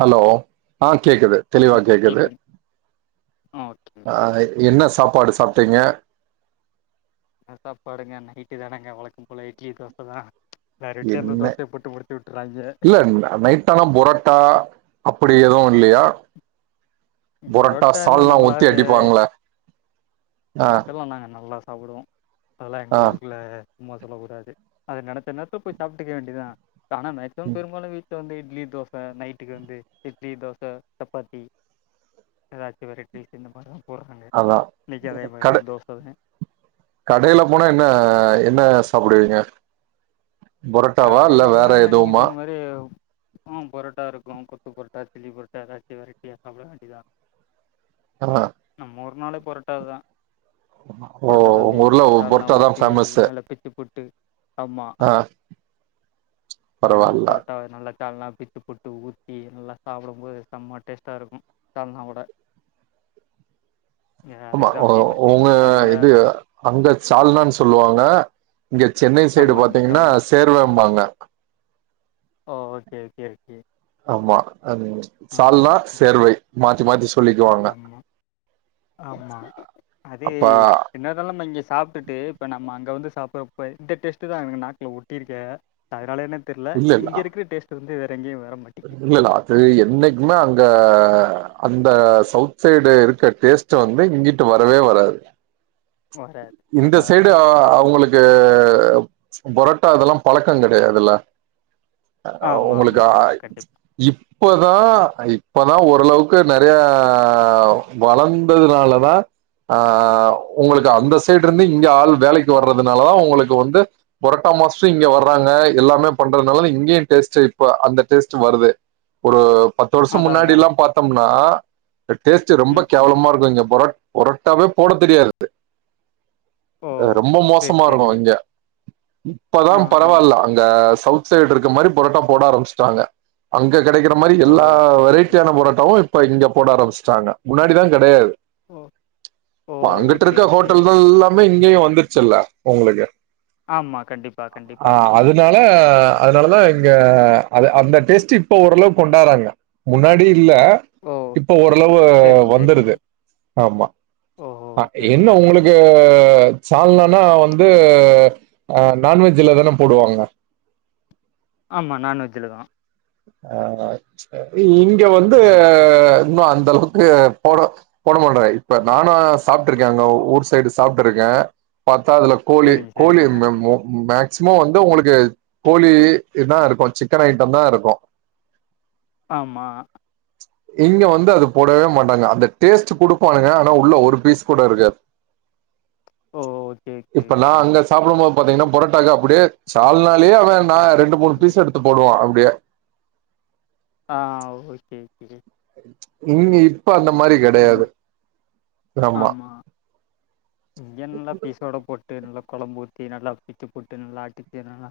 Hello ஆ கேக்குது ஆ தெளிவா வணக்கம் கேக்குது ஆ ஓகே ஆ என்ன சாப்பாடு சாப்ட்டீங்க சாப்பாடுங்க நைட்டு தானங்க வழக்கம் போல இட்லி தோச தா எல்லாரு வீட்லயு அந்த தோசைய போட்டு முடித்தி விட்டுறாய்ங்க ந்தா நைட் ட்டானா பொரட்டா அப்டி எதுவு இல்லையா பொரட்டா பொரோட்டா இன்னு சால்னா நம்மளா ஊத்தி அடிப்பாங்களே அட்டெல்லா நாங்க நல்லா சாப்பிடுவோ அதெல்லா எங்க ஆ ஊருக்குள்ள சும்மா சொல்லக்கூடாது அத நெனச்ச நேரத்துல போய் சாப்ட்டுக்க வேண்டியதா ஆனா மேக்சிமம் பெரும்பாலு வீட்ல வந்து இட்லி தோசை நைட்டுக்கு வந்து இட்லி தோசை சப்பாத்தி எதாச்சு வெற்றைடீஸ் இந்த மாதிரி தா போட்றாங்க அதா இன்னைக்கி அதேமாதிரி கட தான் தோசை தா கடையில போனா என்ன என்ன சாப்டுவீங்க பொரோட்டாவா இல்ல கடையில வேற போனா என்ன நீங்க எதுவுமா சொன்ன மாதிரி ஆ பொரோட்டா இருக்கு கொத்து பொரட்டா சில்லி பு பொரட்டா ஏதாச்சு வெரட்டியா சாப்பட வேண்டிதா ஆ நம்மூ ஒறு நாளே பொரட்டாதா ஓ புரோட்ட தா உங்க ஊர்ல மிச்சு சால்னா பொரோட்டா தா ஊத்தி ஃபேமஸ்ஸு நல்லா பிச்சு போட்டு அமா ஆ ஆமா பரவால்ல பொரோட்டாவ நல்லா சால்னா பிச்சி போட்டு ஊற்றி நல்லா சாப்பிடு போது செம்மா டேஸ்ட்டா இருக்கு சால்னாவோட இங்கே ஆமா அதுக்கு தான் ஃபேமஸு உங்க அதனால் இது அங்க சால்னான்னு சொல்லுவாங்க இங்க சென்னை சைடு ஆமாம் இங்கே பாத்தீங்கன்னா சால்னா சேர்வேம்பாங்க ஓ ஓகே ஓகே ஓகே ஆமா சால்னா சேர்வை மாத்தி மாத்தி சொல்லிக்குவாங்க ஆமா ஆமா அதே அப்பா என்னதாலா இங்க சாப் ட்டு இப்ப நம்ம அங்க வந்து சாப்பிடறப்ப இந்த டேஸ்ட் தா நாக்கல ஒட்டிருக்கே அதுனால என்ன தெர்ல இல்ல இல்ல இங்க இருகுற டேஸ்ட் வந்து வேற எங்கயு வர மாட்டு இல்ல அது என்னைக்குமே அங்க அந்த சவுத் சைடு இருக்க டேஸ்ட் வந்து இங்கிட்டு வரவே வராது வராது இந்த அதான் சைடு அதான் அவங்களுக்கு இங்க பொரோட்டா இதெல்லா பழக்கோ கிடையாதுல ஆமாம் உங்களுக்கு ஆமாம் ஆமாம் கண்டிப்பாக இப்பதா ஓரளவுக்கு இப்பதா ஓரளவுக்கு நிறைய வளந்ததுனால தான் அ உங்களுக்கு அந்த சைடு இருந்து இங்க ஆள் வேலைக்கு வர்றதுனாலதான் உங்களுக்கு வந்து பொரோட்டா மாஸ்டரு இங்க வர்றாங்க எல்லாமே பண்றதுனால இங்கேயும் டேஸ்ட் இப்ப அந்த டேஸ்ட் வருது ஒரு பத்து வருஷம் அதான் முன்னாடி அதான் எல்லாம் பாத்தோம்னா டேஸ்ட் ரொம்ப ம் ம் கேவலமா இருக்கும் இங்க பொரட் பொரோட்டாவே போட தெரியாது ஓ ரொம்ப சரி மோசமா சரி இருக்கும் இங்க ஆ இப்பதான் ஆ பரவாயில்ல அங்க சவுத் சைடு இருக்க மாரி பொரட்டா போட ஆரம்பிச்சட்டாங்க கெடைக்கிற மாரி ஓ எல்லா சூப்பர் சூப்பர் வெரைட்டியான பொரட்டாவும் இப்ப இங்க போட ஆரம்பிச்சிட்டாங்க முன்னாடிதான் கெடையாது ஓ ஓ அங்கிட்டு ஓகே இருக்க ஓகே ஹோட்டல் தான் எல்லாமே இங்கேயும் வந்துருச்சுல்ல உங்களுக்கு ஆமா கண்டிப்பா ஆ கண்டிப்பா அதனால அதனாலதான் இங்க அ அந்த டெஸ்ட் இப்ப ஓரளவு கொண்டாறாங்க முன்னாடி இல்ல ஓ இப்ப ஓரளவு சரிங்க சரிங்க வந்துருது ஆமா அ [unintelligible] என்ன ஓகே உங்களுக்கு சால்னனா வந்து அ நான்வெஜ்ஜில் தான போடுவாங்க ஆமா நான்வெஜ்ஜில் தா அ இங்க வந்து நான்வெஜ்ஜு இன்னும் அந்தளவு [unintelligible] போட போடமாட்டாங்க இப்ப நானும் சாப்ட்டு இருக்கேன் அங்க ஊர் சைடு சாப்ட்டு இருக்கேன் பாத்தா அதுல கோழி சரிங்க கோழி சரிங்க [unintelligible] [unintelligible] வந்து ஒனக்கு கோழி இததான் இருக்கும் சிக்கன் ஐட்டம் தான் இருக்கும் ஆமா இங்க வந்து அது போடவே மாட்டாங்க அந்த டேஸ்ட் கொடுப்பானுங்க ஆனா உள்ள ஒரு பீஸ் கூட இருக்காது ஓ ஓகே ஓகே இப்பல்லாம் ஓகே அங்க சாப்டும்போது பாத்தீங்கன்னா பொரட்டாக்கு அப்படியே சால்னாலே அவன் நான் ரெண்டு மூணு பீஸ் எடுத்து போடுவான் அப்படியே ஆ ஓகே ஓகே இங்க இப்ப அந்த மாரி கெடையாது ஆமா இங்க நல்லா பீசோட போட்டு நல்லா கொழம்பு ஊத்தி நல்லா பிச்சு போட்டு நல்லா அடிச்சு நல்லா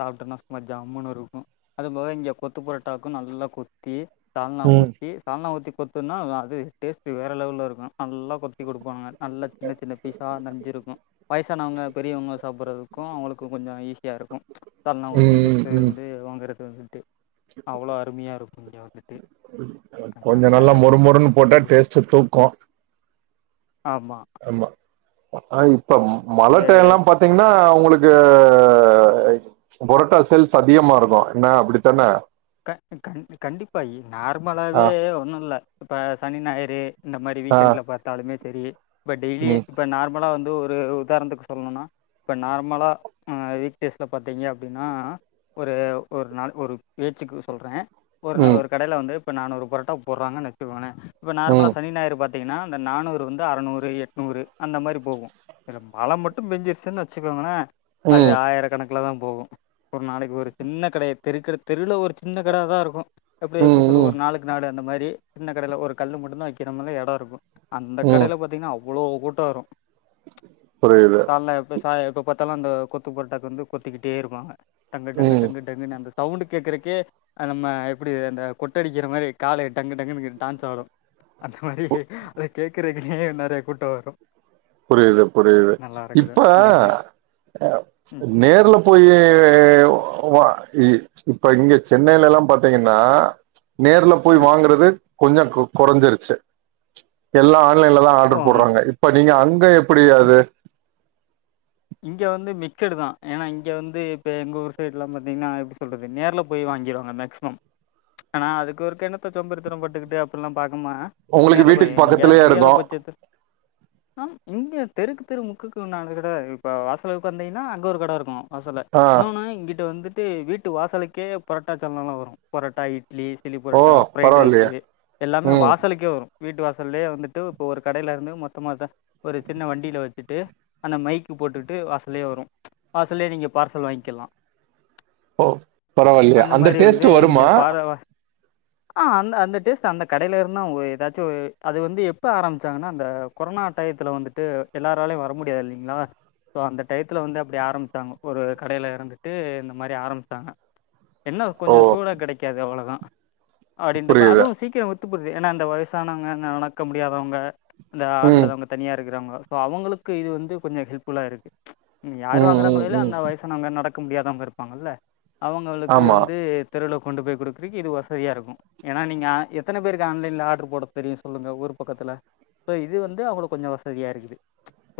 சாப்ட்டோம்னா சும்மா ஜம்ன்னு இருக்கும் அதுபோக இங்க கொத்து பொரட்டாக்கும் நல்லா கொத்தி சால்னா ம் ஊத்தி சால்னா ஊத்தி கொத்துனா அ அது டேஸ்ட்டு வேற லெவல்ல இருக்கும் நல்லா கொத்தி குடுப்பாங்க நல்ல சின்ன சின்ன சார் நஞ்சிருக்கும் வயசானவங்க பெரியவங்க சாப்ட்றதுக்கும் அவங்களுக்கு கொஞ்சோ ஈஸியாக இருக்கும் சால்னா ஊத்தி ம் கொத்து ம் வந்து வாங்கறது வந்துட்டு அவ்ளோ அருமையா இருக்கு இங்க கொஞ்ச நல்லா மொறு மொறு போட்டா இங்கே டேஸ்ட் தூக்கும் ஆமா அம்மா ஆனா இப்ப ம மழ இங்கே டைம்ல்லா பாத்த பாத்தீங்கன்னா உங்களுக்கு பொரட்டா சேல்ஸ் அதிகமா இருக்கும் என்ன அப்டித்தான கட் கட் கண்டிப்பாயே ஆ நார்மலாவவே ஒன்னு இல்ல இப்ப சனி ஞாயிறு இந்த மாரி ஆ வீக்கெண்ட்ல பாத்தாலுமே செரி இப்போ டெய்லியு ம் இப்போ நார்மலா வந்து ஒரு உதாணத்துக்கு சொல்லணும்னா இப்ப நார்மலா அ வீக்டேஸில பாத்தீங்க அப்டின்னா ஒரு ஒரு நாள் ஒரு பேச்சுக்கு சொல்றே ஒரு ம் ஒரு கடயில வந்து இப்ப நானுரு பொரட்டா போடுறாங்கன்னு நனச்சிகோங்களே இப்ப நார்மலா ம் சனி ஞாயிறு பாத்தீங்கன்னா அந்த நானூறு வந்து அரநூறு எட்நூறு அந்த மாரி போகும் இல்ல மழை மட்டு பெஞ்சிருச்சுன்னு வெச்சிக்கோங்கள அது ம் ஆயிரக்கணக்கல தா போகோ ஒரு நாளைக்கு ஒரு சின்ன கடைய தெருகட தெருவுல ஒரு சின்ன கட தா இருக்கோ எப்டி எப்டி ம் சொல்ல ம் ஒரு நாளைக்கி நாடு அந்த மாரி சின்ன கடையில ஒரு கல்லு மட்டு தா வெக்கிற மாரி ஒரு எடோ இருக்கு அந்த ம் கடயில பாத்தீங்கன்னா அவ்ளோ அவ்ளோ கூட்டோ வரோ புரியுது ஃபுல்லா எப்ப சாய் எப்ப பாதாலு அந்த கொத்து பரோட்டாக்கு வந்து கொத்திக்கிட்டே இருப்பாங்க டங்கு டங்கு ம் டங்கு டங்குன்னு அந்த சவுண்டுக் கேக்கறக்கே நம்ம எப்புடி அந்த கொட்டடிக்கிற மாரி கால் டங்கு டங்கு டான்ஸ் ஆடு அந்த மாரி அத கேக்குறக்குன்னோ நறைய கூட்டோ வரு புரியுது புரியுது இப்ப இங்கிட்டு அ ம் நேர்ல போயி வா இ இப்ப இங்க சென்னையிலலா பாத்தீங்கன்னா நேர்ல போய் ம் வாங்கறது கொஞ்சோ கொ கொறைஞ்சிருச்சி எல்லா ஆன்லைன்ல தா ஓ ஆர்டர் ம் போட்றாங்க இப்ப நீங்க அங்க எப்டி ஆ அது இங்க வந்து மிச்சடு தா ஏனா இங்க வந்து இப்ப எங்க ஊர் சைட்லா பாத்தீங்கன்னா எப்டி சொல்றது நேர்ல போய் வாங்கிடுவாங்க மேக்சி ம் ஆனா அதுக்கு ஒருக்க என்னத்த சோம்பேறித்தனோ பட்டுக்கிட்டு அப்டில்லா பாக்குமா உங்களுக்கு நேர்ல போயி வீட்டுக்கு எங்கயாது பக்கத்துலயே முடியாத இருக்கும் பச்சத்துல அம் இங்க தெருக்கு தெரு முக்குக்கு நாலு கட இப்போ வாசலுக்கு வந்தீங்கன்னா அங்க ஒரு கட இருக்கு வாசல ஆ இன்னொன்னு இங்கிட்ட வந்துட்டு வீட்டு வாசலுக்கே பரோட்டா சால்னாலா வரு பரோட்டா இட்லிஸ் சில்லி ஓ பரோட்டா ஃப்ரைட் பரவாயில்லையே ரைஸ்சே எல்லாமே ம் வாசலுக்கே வரோ வீட்டு வாசல்லோயே வந்துட்டு இப்போ ஒரு கடையில இருந்து மொத்மாதா அதா ஒரு சின்ன வண்டியில வெச்சிட்டு அந்த மைக் கு போட்டுட்டு வாசல்லைலே வரு வாசல்லைலே நீங்க பார்சல் வாங்கிக்கலா ஓ பரவாயில்லையா அந்த மாரி டேஸ்ட் வந்து வருமா இங்க பார வா ஆ அந்த அந்த டேஸ்ட் அந்த கடையில இருந்தா ஏதாச்சி ஒரு அது வந்து எப்ப ஆரம்பிச்சாங்கன்னா அந்த கொரோனா டையத்துல வந்துட்டு எல்லாராலையு வர முடியாது இல்லைங்ளா சோ அந்த டயத்துல வந்து அப்டி ஆரம்பிச்சாங்கோ ஒரு கடையில இருந்துட்டு இந்த மாரி ஆரம்பிச்சாங்க என்ன ஓ கொஞ்சோ சூடா கடைக்காது அவ்ளோதா அப்டின்றப்ப புரியுது அதுவு ஓகே வித் வித்துப்புர்து ஏனா அந்த வயசானவங்க நடக்க முடியாதவங்க அந்த ஆள் ம் இல்லாதவங்க தனியா இருக்கிறவங்க அவுங்களுக்கு இது வந்து கொஞ்சோ ஹெல்ப் ஃபுல்லா இருக்கு ம் யாரு ம் வாங்கறாங்களோ இல்லையோ ம் அந்த வயசு னவங்க நடக்க முடியாதவங்க இருப்பாங்கல்ல அவுங்களுக்கு ஆமா வந்து தெருவுல கொண்டு போய் குடுக்கிறக்கி இது வசதியா இருக்கோ என்னா நீங்க எத்தன பேருக்கு ஆன்லைன்ல ஆர்டரு போட தெரியு சொல்லுங்க ஊரு பக்கத்துல சோ இது வந்து அவுங்களுக்கு கொஞ்சோ வசதியா இருக்குது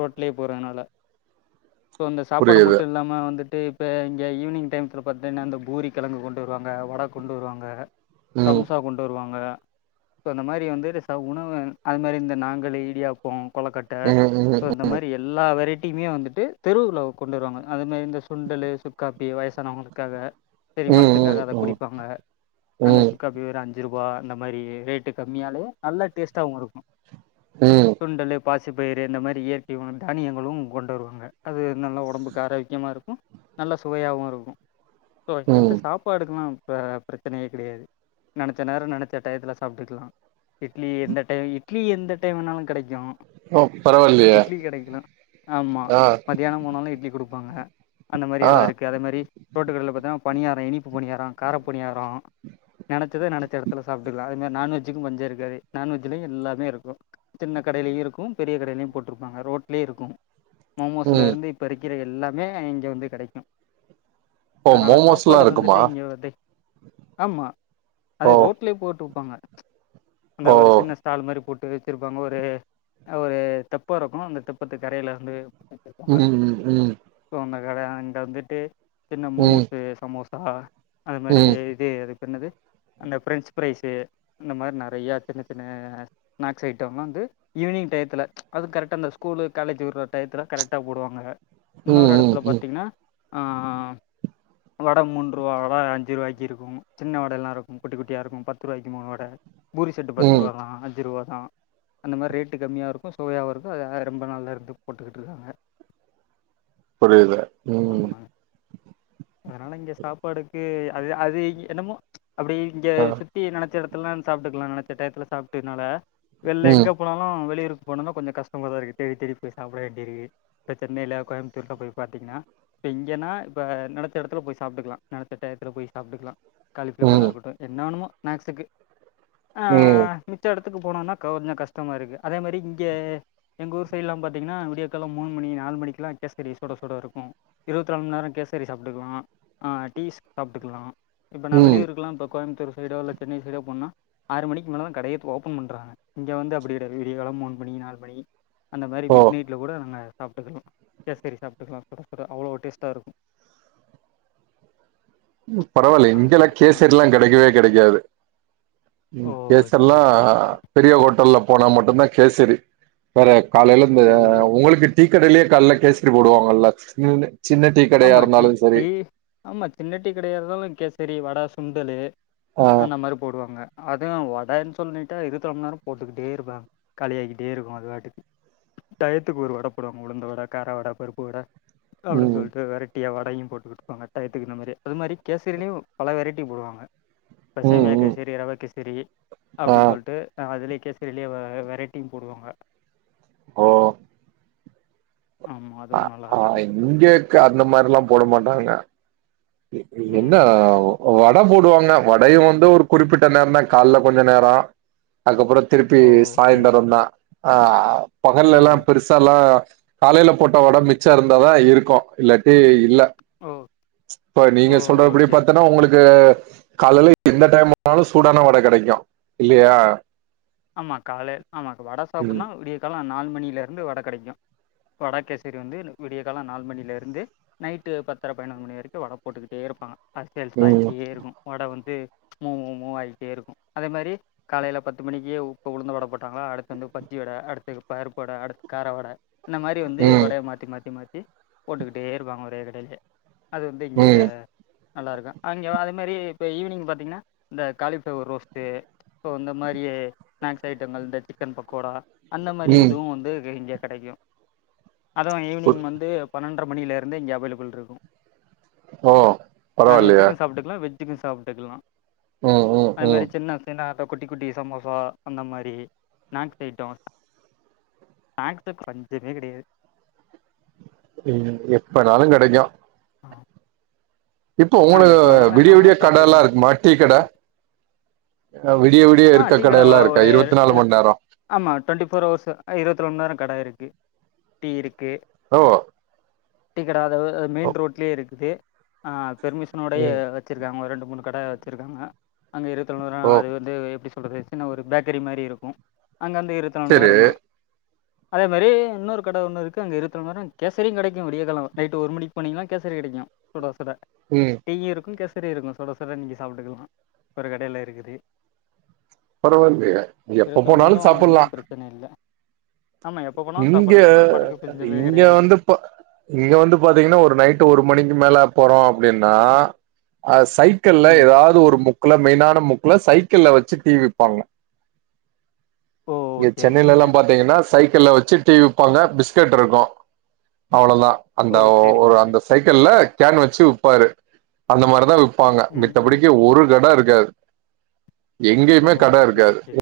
ரோட்லயே போறதுனால சோ இந்த சாப்பாடு புரியுது மட்டு இல்லாம வந்துட்டு இப்ப இங்க ஈவ்னிங் டைமத்துல பாத்திங்னா அந்த பூரி கெழங்கு கொண்டு வருவாங்க வட கொண்டு வருவாங்க ம் சம்முசா கொண்டு வருவாங்க சோ அந்த மாரி வந்து ச உணவு அது மாரி இந்த நாங்களே இடியாப்போ கொளக்கட்ட ம் ம் சோ இந்த மாரி இப்டி எல்லா வெரைட்டி டீயுமே வந்துட்டு தெருவுல கொண்டு வருவாங்க அது மாரி இந்த சுண்டலு சுக்காப்பி வயசானவங்களுக்காக ம் செரிமானத்துக்காக அத ம் குடிப்பாங்க ம் அந்த ம் சுக்காப்பி வெரு அஞ்சு ரூபா இந்த மாரி ரேட்டு கம்மியாலே நல்லா டேஸ்ட்டாவு இருக்கு ம் சுண்டலு பாசிபயறு இந்த மாரி இயற்கை உணவு தானியங்களும் கொண்டு வருவாங்க அது நல்லா ஒடம்புக்கு ஆரோக்கியமா இருக்கு நல்ல சுவையாவு இருக்கு சோ இங்கவந்து ம் சாப்பாடுக்குலா பெரச்சனையே கெடயாது நெனச்ச நேரோ நெனச்ச டயத்துல சாப்டுக்கலா இட்லி எந்த டை இட்லீ எந்த டைம் வேனாலு கெடைக்கு ஓ பரவாயில்லயே ஆம்மா மதியானோ போனாலூ இட்லி கொடுப்பாங்க அந்த மாறி ஆ எடோ இருக்கு அதே மாறி ரோட்டுகடைல பாத்தன பணியாரோ இனிப்பு பணியாரோ கார பணியாரோ நெனச்சத நெனச்ச எடத்துல சாப்டுக்கலா அது மாறி நான்வெஜ்ஜுக்கு பஞ்ஞோ இருகாது நான்வஜ்லயூ எல்லாமேயிருக்கு சின்ன கடைலயூ இருக்கு பெரிய கடைலையூ போட்ருப்பாங்க ரோட்லேயு இருக்கு ம் மோமோஸ்ஸுலருந்து இப்போ இரிக்கிற எல்லாமே இங்க வந்து கெடைக்கு ஓ அதனால மோமோஸ்லாம் சாப்பாடுக்கு இருக்குமா வந்துட்டு இங்கதை ஆம்மா அது ஓ ரோட்லே போட்டு வப்பாங்க அந்த ஓ ஒரு சின்ன தால் மாறி போட்டு வச்சுருப்பாங்க ஒரூ ஒரு தெப்பருக்ககு அந்த தெப்பத்து கரைல வந்து ம் ஸோ அந்த கட அங்க வந்துட்டு சின்ன ம் மோமோஸு சமோசா அது மாறி ம் இ அதுக்கு என்னது அந்த பிரெஞ்ச்சு பிரரைஸ்ஸு இந்த மாறி நெறையா சின்ன சின்ன ஸ்னாக்ஸு ஐட்டம்லா வந்து ஈவினிங் டயத்துல ச் அதூ கரெக்டா அந்த ஸ்கூலு காலேஜீ வுட்ற டயத்துல கரெக்டா போடுவாங்க ம் இன்னொரு ம் எடத்துல ம் பாத்தீங்கனா ஆ வட மூன்று ரூவா வட அஞ்சுருவாய்க்கு இருக்கு சின்ன வடல்லா இருக்கூ குட்டி குட்டியா இருக்கூ பத்து ரூவாய்க்கு மூணு வட பூரி செட்டு பத்து ம் ரூவா தா அஞ்சு ரூவா தா அந்த மாரி ரேட்டு கம்மியா இருக்கு சுவையாவு இருக்கு அத ரொம்ப நல்லா இருந்து போட்டுக்ட்டு இருக்காங்க புரியுது ம் ஆமாங்க அதனால இங்க சாப்பாடுக்கு அது அது என்னமோ ச் அப்டி இங்க ஆ சு டீ நெனச்ச எடத்துலா சாப்ட்டுக்கலா நெனச்ச டைத்துல சாப்ட்டுனால வெள்ல எங்க ம் இப்பனாலூ வெளியூக்கு போனான கொஞ்சோ கஷ்டமா தா இருக்கு போய் சாப்பிடாடி இப்ப சென்னைல கோயம்பத்தூர்ல போய் பாத்தீங்ன்னா இப்ப இங்கனா இப்ப நெனைச்ச எடத்துல போய் சாப்ட்டுக்கலா நெனைச்ச டயத்துல போய் சாப்ட்டுக்கலா காலிபிளவர்ஆ ம் இருக்கட்டு என்ன வேணுமோ நேக்ஸுக்கு ஆ ம் மிச்ச எடத்துக்கு போனோனா கொஞ்சொ கஷ்டமா இருக்கு அதே மாறி இங்க எங்க ஊரு சைட்லா பாத்த திங்ன்னா விடிய கால மூணு மணி நாலு மணிக்கெல்லாகேசரி சுட சுட இருக்கு இருபத்தி நாலு மணி நேரகேசரி சாப்ட்டுக்கலாஹ் டீஸ் சாப்ட்டுக்கலா இப்போ நா ம் வெளியூருக்கலா இப்ப கோயம்பத்தூரு சைடோ இல்லன்ன சென்னை சைடோ போனா ஆறு மணிக்கு மேல தா கடையே இப்ப ஓபன் பண்றாக இங்க வந்து அப்டி கெடையாது வீடியகாலோ மூனு மணி நாலுமணி அந்த மாறி ஓ நீட்டுல கூட நாங்க சாப்ட்டுக்கலா கேசரி சாப்ட்டுக்கலா சுட சுட அவ்ளோ டேஸ்ட்டா இருக்கு ம் பரவாயில்லயே ஆமா இங்கல்லா ஆமா கேசரில்லா கெடைக்கவே கெடைக்காது ஓ ம் ஓகே கேசர்ல்லா ஓகே பெரிய ஹோட்டல்ல போனா மட்டும்தா கேசடி வேற காலைல இந்த ஓ உங்களுக்கு டீக்கடைலயே காலல கேசரி போடுவாங்கல்ல சின்ன டீ கடையா ஆமா டீ இருந்தாலூ சரி டீ ஆமா தின்னட்டி கடையா இருந்தாலு கேசரி வட சுண்டலு ஆ அந்த மாறி போடுவாங்க அது வடன்னு சொல்லிட்டா இருத்து நாலுமணிநேரமூ போட்டுக்கிட்டே இருப்பே காளியாயிக்கிட்டே இருக்கு அது வாட்டுக்கு டயத்துக்கு ஒரு வட போடுவாங்க உளுந்த வட கார வட பருப்பு வட அப்டி ம் சொல் வெரைட்டியா வடயும் போட்டு விட்டுவாங்க டைத்துக்கு த்த மாரி அது மாதிரி கேசரிலேயும் பல வெரைட்டி போடுவாங்க ம் பசமியக்கு ம் கேசரி ரவைக்கு கேசரி ஆ அப்டின்னு சொல்லிட்டு அதுலக்கே சரிலே வெரைட்டி போடுவாங்க ஓ ஆமா அதுவு நல்லாயிருக்கு இங்கேக்கு அந்த மாரில்லா போட மாட்டாங்க எ ம். என்னாவு வட போடுவாங்க வடையு வந்து ஒரு குறிப்பிட்ட நேரந்தா கால்ல கொஞ்ச நேரோ அதுக்கப்பறோ திருப்பி ஓகே. சாய்ந்தரோந்தா தா ஆ ஓ பகல்ல எல்லா ஓ பெருசா எல்லா காலையில போட்ட வட மிச்சோ இருந்தாதா இருக்கு இல்லாட்டி இல்ல ஓ இப்ப நீங்க சொல்றப்புடி ஓகே, ஓகே. பாத்தேன்னா உங்களுக்கு காலையில எந்த டைம் வந்தாலு சூடான வட கெடைக்கு இல்லியா ஆமா காலே ஆமா வட ம் சாப்புட்னா விடிய காலோ நாலு மணியில இருந்து வட கெடைக்கு வட கேசரி வந்து விடிய காலோ நாலு மணியில இருந்து நைட்டு பத்தர பதுனோரு மணி வரைக்கு வட போட்டுக்கிட்டே இருப்பாங்க அது சேல்ஸ் ம் ஆயிகிட்டே இருக்கும் வட வந்து மூ மூ ஆகிட்டே இருக்கும் அதே மாரி காலையில பத்து மணிக் கே உ இப்ப உளுந்து வட போட்டாங்களா அடுத்து வந்து பஜ்ஜி வட அடுத்து பருப்பு வட அடுத்து கார வட இந்த மாரி வந்து ம் வடைய மாத்தி மாத்தி மாத்தி போட்டுக்கிட்டே இருப்பாங்க ஒரே கடையிலே அது வந்து இங்க வே ம் நல்லா இருக்கு அங்கே அது மாரி இப்போ ஈவினிங் பாத்தீங்கன்னா இந்த காலிஃப்ளவர் ரோஸ்ட்டு இப்ப வந்த மாரியே ஸ்நாக்ஸ் ஐட்டங்கள் இந்த சிக்கன் பக்கோடா அந்த மாரி ம் இதுவு வந்து கெட இங்க கெடைக்கு அதுவு ஈவினிங் வந்து பன்னெண்டர மணியில இருந்து இங்கே அவெலபுள் இருக்கு ஓ நான்வெஜ் பரவாயில்லையே சிக்கன் சாப்ட்ருக்கலா வெஜ் ஜுக்கு சாப்ட்டுக்கலா ம் ம் அதே மாரி ம் சின்ன சின்ன அந்த குட்டி குட்டி சமோசா அந்த மாரி ஸ்நாக்ஸ் அயிட்டோ ஸ்நாக்ஸு பஞ்சமே கெடையாது ம் எப்பனாலு கெடைக்கு ஆ இப்ப எப்போ உங்களுக்கு வேணாலும் என்ன விடிய விடிய வேணாலும் கட எல்லா சாப்பிட்டுக்கலாம் இருக்குமா டீ கட அ விடியோ விடியோ இருக்க கடையெல்லா இருக்கா இருவத்துனாலு மணி நேரோ ஆமா டுவெண்ட்டி ஃபோர் ஹவர்ஸ்சு அ இருவத்து நால் மண் நேரோ கட இருக்கு டீ இருக்கு ஓ வா டீ கட அதாவது மெயின் ரோட்லயே இருக்குது ஆ பெர்மிஷனோடையே ம் வச்சுருக்காங்க ஒரு ரெண்டு மூணு கடை வச்சிருக்காங்க அங்க இருவத்துனாலு மண் நேரோ ஓ ஆளு வந்து எப்டி சொல்றது சின்ன ஒரு பேக்கிரி மாரி இருக்கு அங்க வந்து இருவத்து நாலு மண் செரி நேரோந்தா அதே மாரி இன்னொரு கட ஒன்னு இருக்கு அங்க இருவத்து நாலு மண் நேரோ கேசரியு கெடைக்கு விடியக்காலவ நைட்டு ஒரு மணிக்கு போனீங்கன்னா கேசரி கெடைக்கு சுட சுட ம் டியு இருக்கும் கேசரி இருக்கும் சுட சுட நீங்க சாப்புட்டுக்கலா ஒரு கடையில இருக்குது பரவாயில்லயே எப்ப போனாலு சாப்புட்லா ப்ரச்சனை இல்லை ஆமா நீங்க எப்ப போனாலு சாப்பாடுங்க சாப்பாடுக்கு பஞ்சமே கெடையாது இப்ப இங்க வந்து பாத்தீங்கன்னா ஒரு நைட்டு் ஒரு மணிக்கு மேல போறோ அப்டின்னா அது சைவ் க்கள்ல ம் எதாவது ஒரு முக்குல மெயினான முக்குல சைக்கிள்ல வச்சு டீ விப்பாங்க ஓ இங்க ஓகே சென்னையில எல்லா ஓகே பாத்தீங்கென்னா க்கிள்ல வச்சு டீ விப்பாங்க பிஸ்கட்ருக்கு அவ்ளோதா அந்த ஓ சரிங்க ஒரு அந்த சரி சைக்கிள்ல கேன் வச்சு விப்பாரு அந்த மாரி தா விப் ங்க ம் ம் மித்தபடிக்கி ஒரு கட இருக்காது ஓ எங்கேயுமே கட ஓகே ஓகே இருக்காது